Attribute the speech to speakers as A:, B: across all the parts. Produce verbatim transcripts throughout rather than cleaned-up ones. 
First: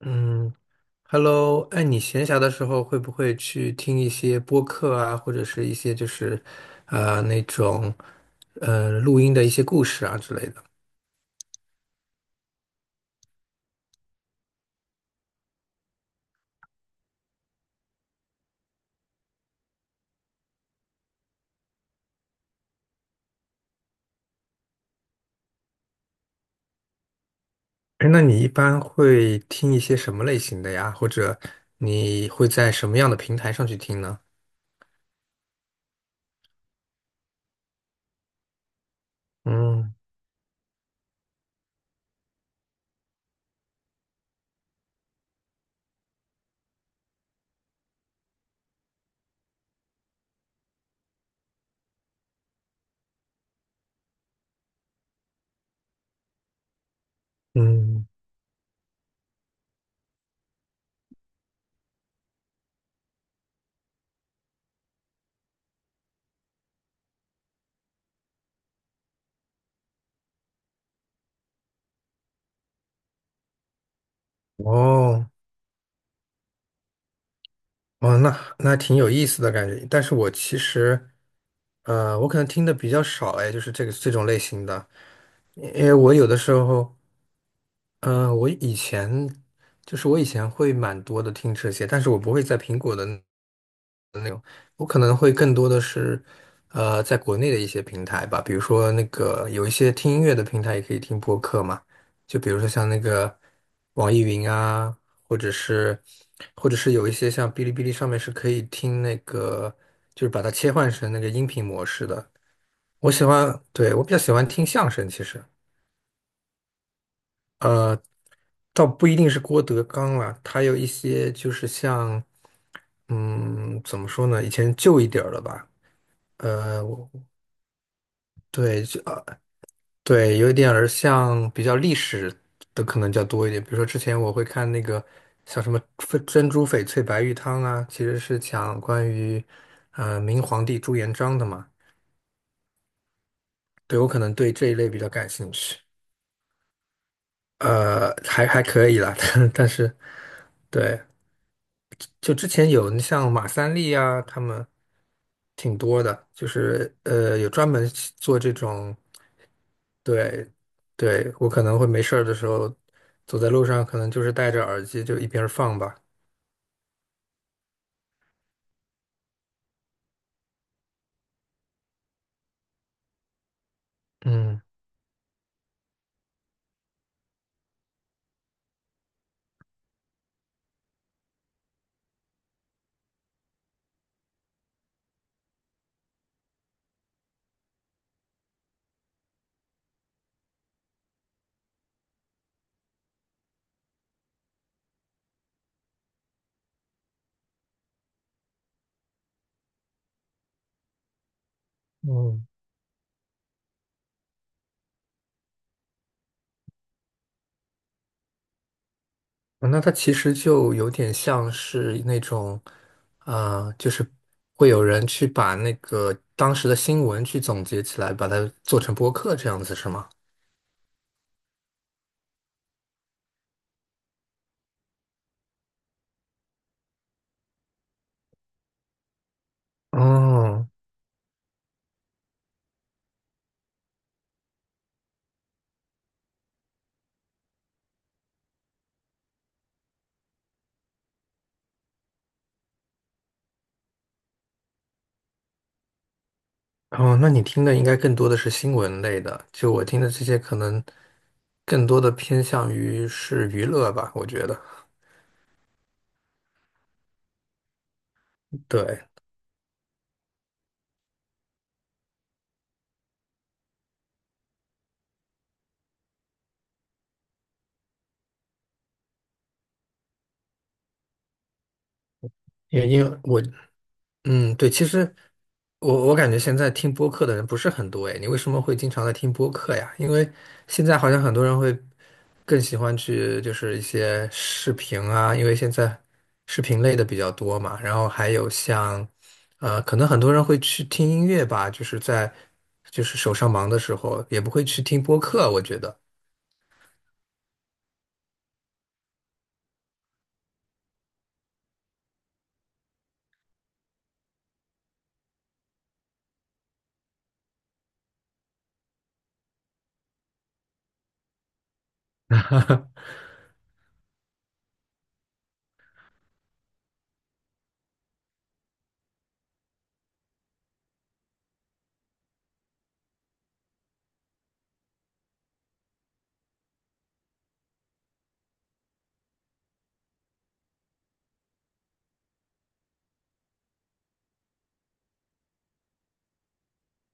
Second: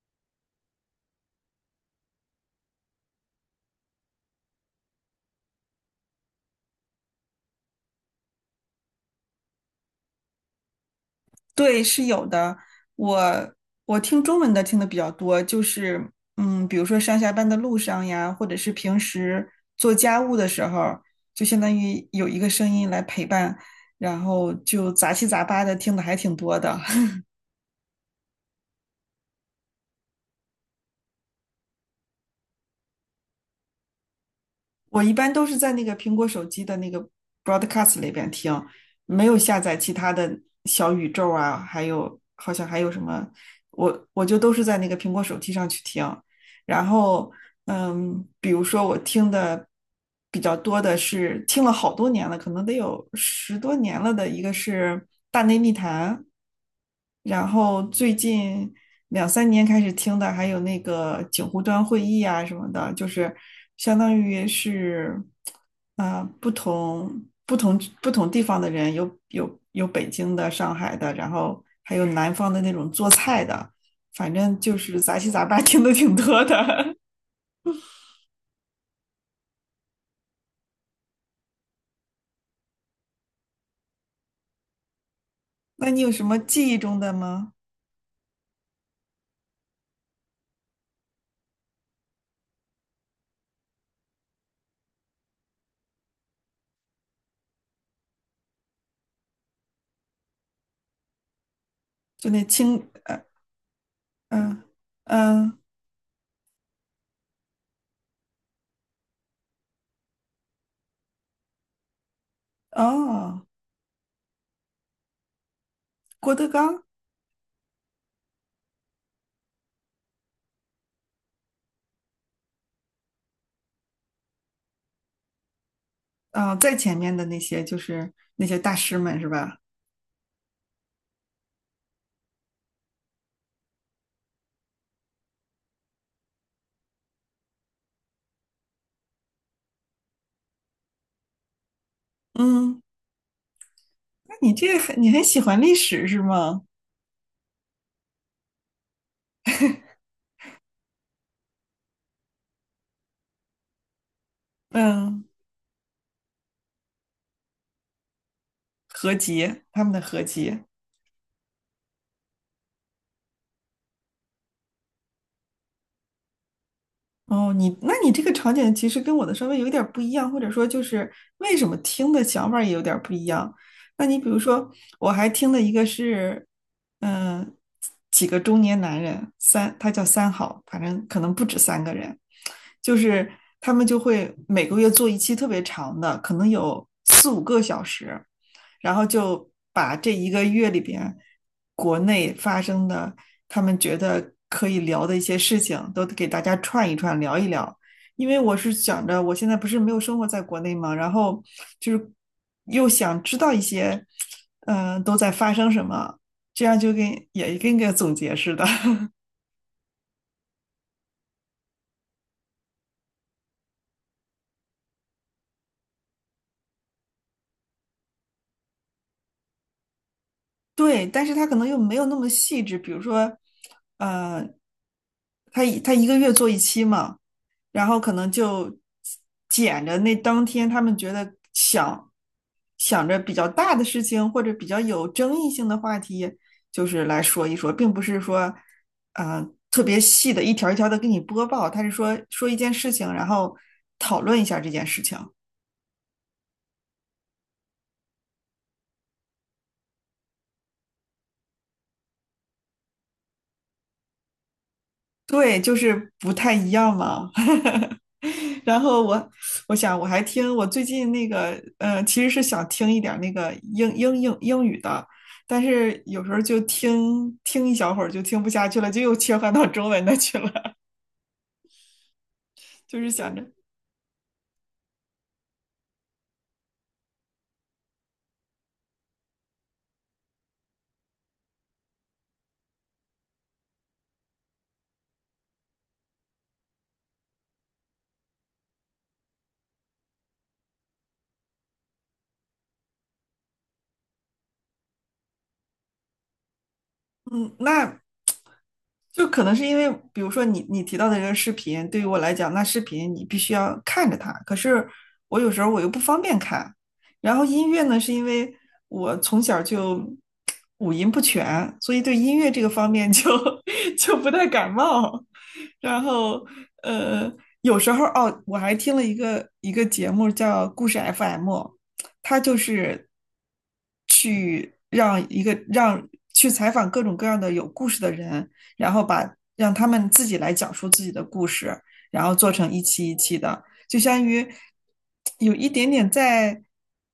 A: 嗯，Hello，哎，你闲暇的时候会不会去听一些播客啊，或者是一些就是呃那种呃录音的一些故事啊之类的？
B: 对，是有的。我我听中文的听的比较多，就是嗯，比如说上下班的路上呀，或者是平时做家务的时候，就相当于有一个声音来陪伴，然后就杂七杂八的听的还挺多的。
A: 哎，那你一般会听一些什么类型的呀？或者你会在什么样的平台上去听呢？
B: 我一般都是在那个苹果手机的那个 Broadcast 里边听，没有下载其
A: 嗯
B: 他的小宇宙啊，还有好像还有什么，我我就都是在那个苹果手机上去听。然后，嗯，比如说我听的比较多的是听了好多年了，可能得有十多年了的一个是《大内密谈》，然后
A: 嗯，
B: 最近两三年开始听的还有那个警湖端会议啊什么的，就是相当于是，啊、不同不同不同地方的人，有有有北京的、上海的，然后还有南方的那种做菜的。反正就是杂
A: 哦
B: 七杂八 听的挺多的。
A: 哦，那那挺有意思的感觉。但是我其实，呃，我可能听的比较少，哎，就是这个这种类型的，因
B: 那
A: 为
B: 你有
A: 我
B: 什
A: 有的
B: 么
A: 时
B: 记忆
A: 候。
B: 中的吗？
A: 嗯，我以前就是我以前会蛮多的听这些，但是我不会在苹果的那我可能会更多的是，呃，在国内的一些平台吧，比如说那个有一些听音乐的平台也可以听播客嘛，
B: 就
A: 就
B: 那
A: 比如说
B: 清，
A: 像那
B: 呃，
A: 个网易云
B: 嗯
A: 啊，或者
B: 嗯，
A: 是或者是有一些像哔哩哔哩上面是可以听那个，就是把它切换成那个音频模式的。我喜
B: 哦，
A: 欢，对，我比较喜欢听相声，其实。
B: 郭德纲，
A: 呃。倒不一定是郭德纲啦，他有一些就是像，嗯，怎么说呢？以前旧一点儿的吧，
B: 啊，呃在
A: 呃，
B: 前
A: 我
B: 面的那些就是那些大
A: 对，
B: 师
A: 就
B: 们
A: 呃，
B: 是吧？
A: 对，有一点儿像比较历史的可能较多一点。比如说之前我会看那个像什么翡珍珠翡翠白玉汤啊，其实是讲关于呃明皇帝朱元璋的嘛。
B: 嗯，
A: 对，我可
B: 那
A: 能
B: 你
A: 对这一
B: 这
A: 类比
B: 很，
A: 较
B: 你很
A: 感
B: 喜
A: 兴
B: 欢历
A: 趣，
B: 史是吗？
A: 呃，还还可以啦，但但是对。就之前有像马三立啊，他们
B: 嗯，
A: 挺多的，就是呃有专门做这种，
B: 合集，他们的合
A: 对，
B: 集。
A: 对，我可能会没事儿的时候走在路上，可能就是戴着耳机就一边儿放吧。
B: 哦，你那你这个场景其实跟我的稍微有点儿不一样，或者说就是为什么听的想法儿也有点儿不一样。那你比如
A: 嗯
B: 说，我还听了一个是，嗯、几个中年男人，三，他叫三好，反正可能不止三个人，就是他们就会每个月做一期特别长的，可能有四五个小时。然后就把这一个月里边国内发生的，他们觉得可以聊的一些事情，都给大家串一串，聊一聊。因为我是想着，我现在不是没有生活在国内嘛，然后就是
A: 嗯，
B: 又想知道一些，嗯、呃都在发生什么，这样就跟也跟个总结似的。
A: 啊那它其实就有点像是那种，啊、就是会有人去把那个当时的新闻去总结起来，把它做成播客这样子，是吗？
B: 对，但是他可能又没有那么细致，比如说，呃，他他一个月做一期嘛，然后可能就捡着那当
A: 哦，
B: 天他们觉得想想着比较大的事情或者比较有争议性的话题，就是来说一说，并不是说，呃，特别细的一条一条的给你播报，他是说说一件事情，然后讨论一下这件事情。
A: 哦，那你听的应该更多的是新闻类的，就我听的这些可能更多的偏向于是娱乐吧，我觉得。
B: 对，就是不太一样嘛。然后
A: 对，
B: 我我想我还听我最近那个呃，其实是想听一点儿那个英英英英语的，但是有时候就听听一小会儿就听不下去了，就又切换到中文的去了，
A: 因 为
B: 就
A: 因
B: 是
A: 为
B: 想
A: 我
B: 着
A: 嗯，对，其实我我感觉现在听播客的人不是很多诶，你为什么会经常在听播客呀？因为现在好像很多人会更喜欢去就是一些视频啊，因为现在视频类的比较多嘛，然后还有像呃，可能很多人会去听音乐吧，就是在就是手上忙的时候也不会去听播客，我觉得。
B: 嗯，那就可能是因为，比如说你你提到的这个视频，对于我来讲，那视频你必须要看着它，可是我有时候我又不方便看。然后音乐呢，是因为我从小就五音不全，所以对音乐这个方面就 就不太感冒。然后呃，有时候哦，我还听了一个一个节目叫故事 F M。他就是去让一个让去采访各种各样的有故事的人，然后把让他们自己来讲述自己的故事，然后做成一期一期的，就相当于有一点点在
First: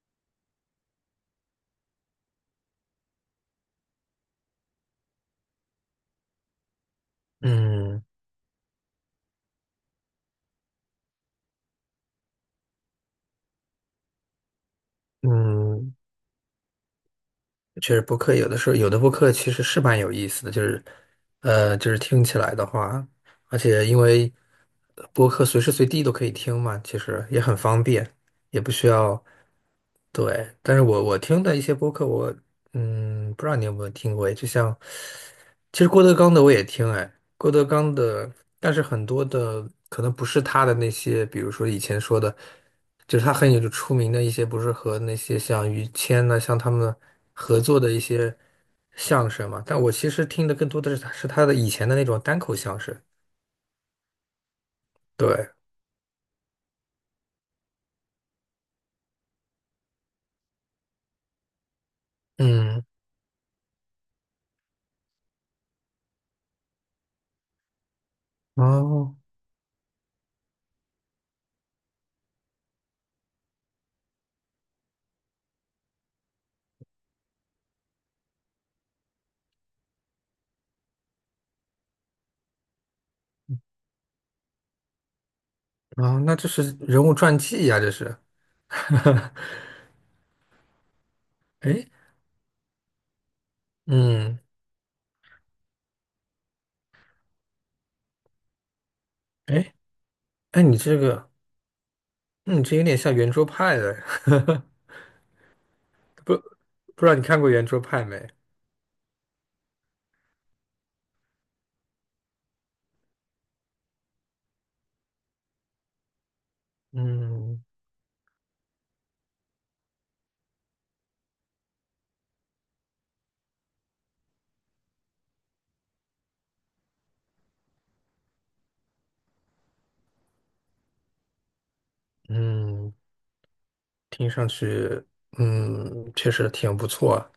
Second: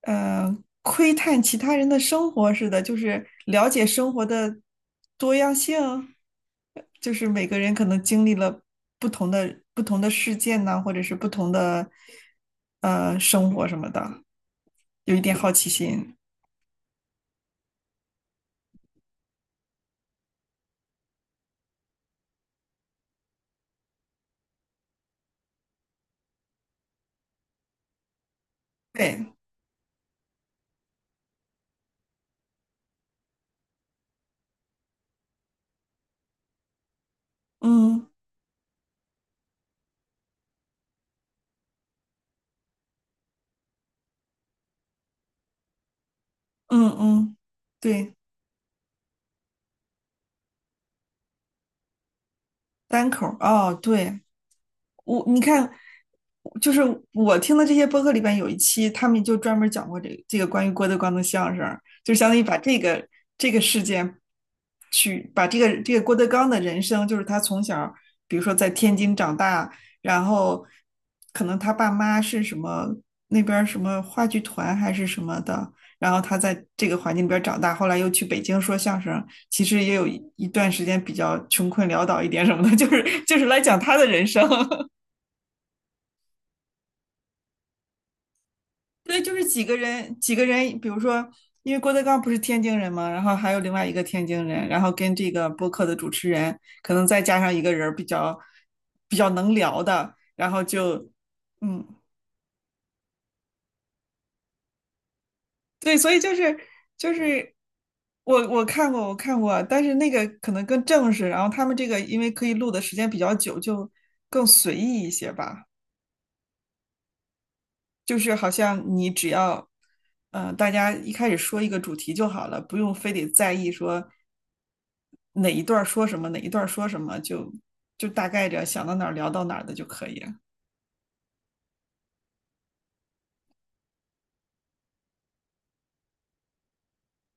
B: 呃窥探其他人的生活似的，就是了解生活的多样性，就是每个人可能
A: 嗯
B: 经历了不同的不同的事件呢，或者是不同的呃生活什么的。有一点好奇
A: 嗯，
B: 心。
A: 确实播客有的时候有的播客其实是蛮有意思的，就是呃，就是听起来的话，而且因为呃播客随时随地都可以听嘛，其实也很方便，也不需要。
B: 对，
A: 对，但是我我听的一些播客，我嗯，不知道你有没有听过，就像其实郭德纲的我也听，哎，郭德纲
B: 嗯
A: 的，但是很多的可能不是他的那些，比如说以前说的，就是他很有出名的一些，不是和那些像于谦呐、像他
B: 嗯
A: 们
B: 嗯，
A: 合作的一
B: 对，
A: 些相声嘛，但我其实听的更多的是他是他的以前的那种单口相声，
B: 单口儿哦，对，我你
A: 对，
B: 看，就是我听的这些播客里边有一期，他们就专门讲过这个这个关于郭德纲的相声，就相当于把这
A: 嗯，
B: 个这个事件去把这个这个郭德纲的人生，就是他从小，比如说在天
A: 哦，
B: 津长大，然后可能他爸妈是什么那边什么话剧团还是什么的，然后他在这个环境里边长大，后来又去北京说相声，其实也有一段时间比较穷困潦倒一点什么的，就是就是来讲他的人生。
A: 哦，那这是人物传记呀、这是。
B: 对，就是几个人，几个人，比如说，因为
A: 哎，
B: 郭德纲不是天津人嘛，然后还有另外一个天
A: 嗯，
B: 津人，然后跟这个播客的主持人，可能再加上一个人儿比较比较能
A: 哎，
B: 聊的，然
A: 哎，
B: 后
A: 你这
B: 就，
A: 个，
B: 嗯，
A: 嗯，你这有点像圆桌派的，
B: 对，所以就
A: 不
B: 是
A: 不知
B: 就
A: 道你看过
B: 是
A: 圆桌派没？
B: 我我看过我看过，但是那个可能更正式，然后他们这个因为可以录的时间比较久，就更随意一些吧。
A: 嗯
B: 就是好像你只要，嗯，大家一开始说一个主题就好了，不用非得在意说哪一段儿说什么，哪一段儿说什么，就就大概着想到哪儿聊到哪儿的就可以。了。
A: 嗯，听上去，嗯，确实挺不错啊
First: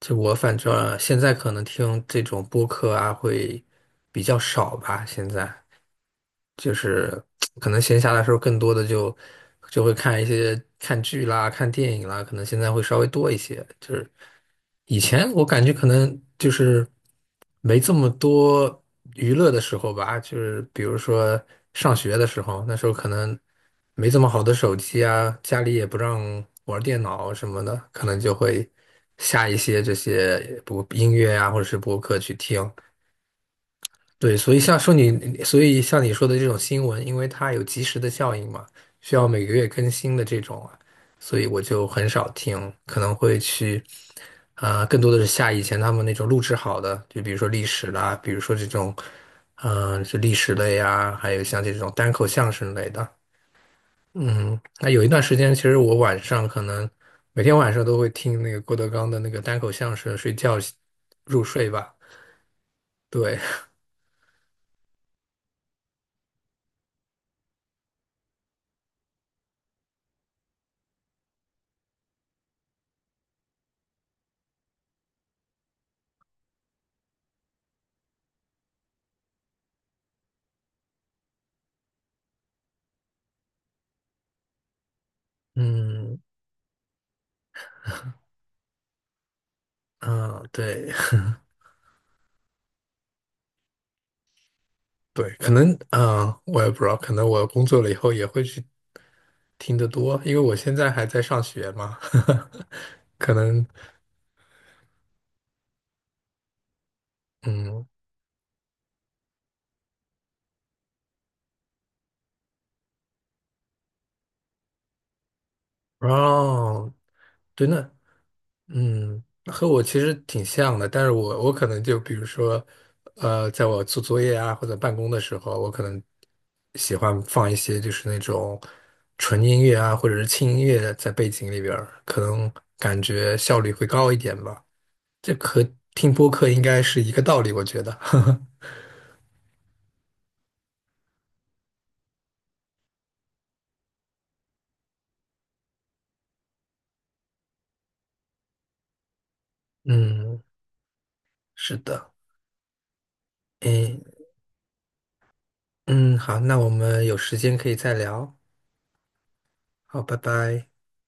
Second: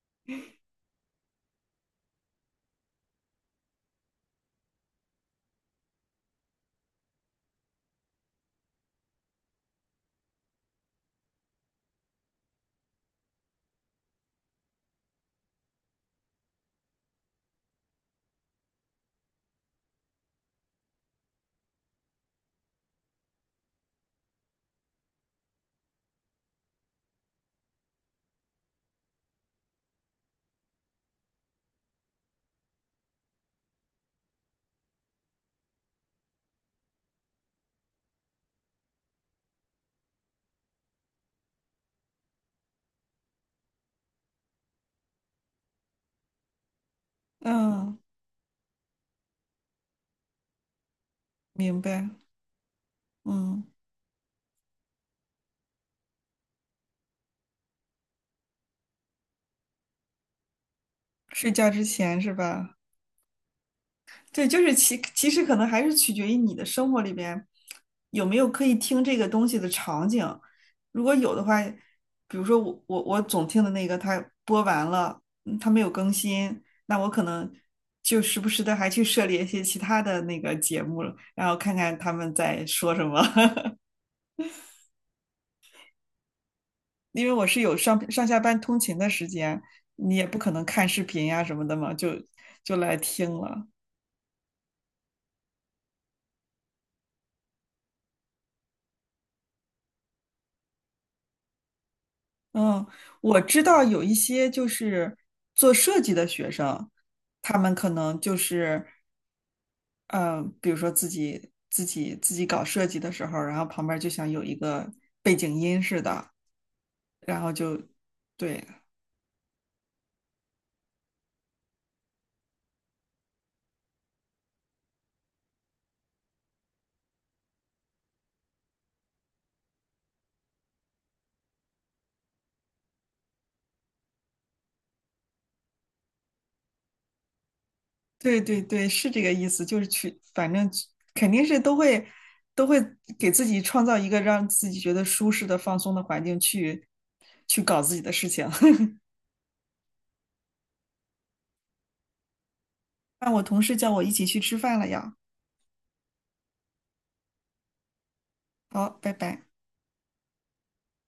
A: 就我反正现在可能听这种播客啊会比较少吧，现在就是可能闲暇的时候更多的就就会看一些看剧啦、看电影啦，可能现在会稍微多一些，就是。以前我感觉可能就是。没这么多娱乐的时候吧，就是比如说上学的时候，那时候可能没这么好的手机啊，家里也不让玩电脑什么的，可能就会下一些这些播音乐啊，或者是播客去听。对，所以像说你，所以像你说的这种新闻，因为它有及时的效应嘛，需要每个月更新的这种啊所以我就很少听，可能会去，啊、更多的是下以前他们那种录制好的，就比如说历史
B: 嗯，
A: 啦，比如说这种，嗯、是历史类呀，还有像这
B: 明
A: 种
B: 白。
A: 单口相声类的，
B: 嗯，
A: 嗯，那有一段时间，其实我晚上可能每天晚上都会听那个郭德纲的那个单口相声睡觉入
B: 睡觉
A: 睡
B: 之
A: 吧，
B: 前是吧？
A: 对，
B: 对，就是其其实可能还是取决于你的生活里边有没有可以听这个东西的场景。如果有的话，比如说我我我总听的那个，它播完了，嗯它没有更新，那我可能就时不时的还去涉猎一些其他的那个节目了然后看看他们在说什么。
A: 嗯
B: 因为我是有上上下班通勤的时间，你也不
A: 嗯，
B: 可能看
A: 对。
B: 视频呀、什么的嘛，就就来听了。
A: 对，可能啊、呃我也不知道，可能我工作了以后也会去听得多，因为我现在还在上学嘛，
B: 嗯，
A: 可
B: 我知
A: 能
B: 道有一些就是做设计的学生，他们
A: 嗯，
B: 可能就是，嗯，比如说自己自己自己搞设计的时候，然后旁边就想有一个背景音似的，
A: 哦，
B: 然后
A: 真
B: 就，
A: 的，
B: 对
A: 嗯，和我其实挺像的，但是我我可能就比如说，呃，在我做作业啊或者办公的时候，我可能喜欢放一些就是那种纯音乐啊或者是轻音乐在背景里边儿，可能感觉效率会高一点吧。这和听播客应该是一个道理，我觉得。
B: 对对对，是这个意思，就是去，反正肯定是都会都会给自己创造一个让自己觉得舒适的、放松的环境去去搞自己的事情。
A: 嗯，是的。
B: 那我同事叫
A: 诶，
B: 我一起去吃饭了呀，
A: 嗯，好，那我们有时间可以再聊。
B: 好，拜拜。
A: 好，拜拜。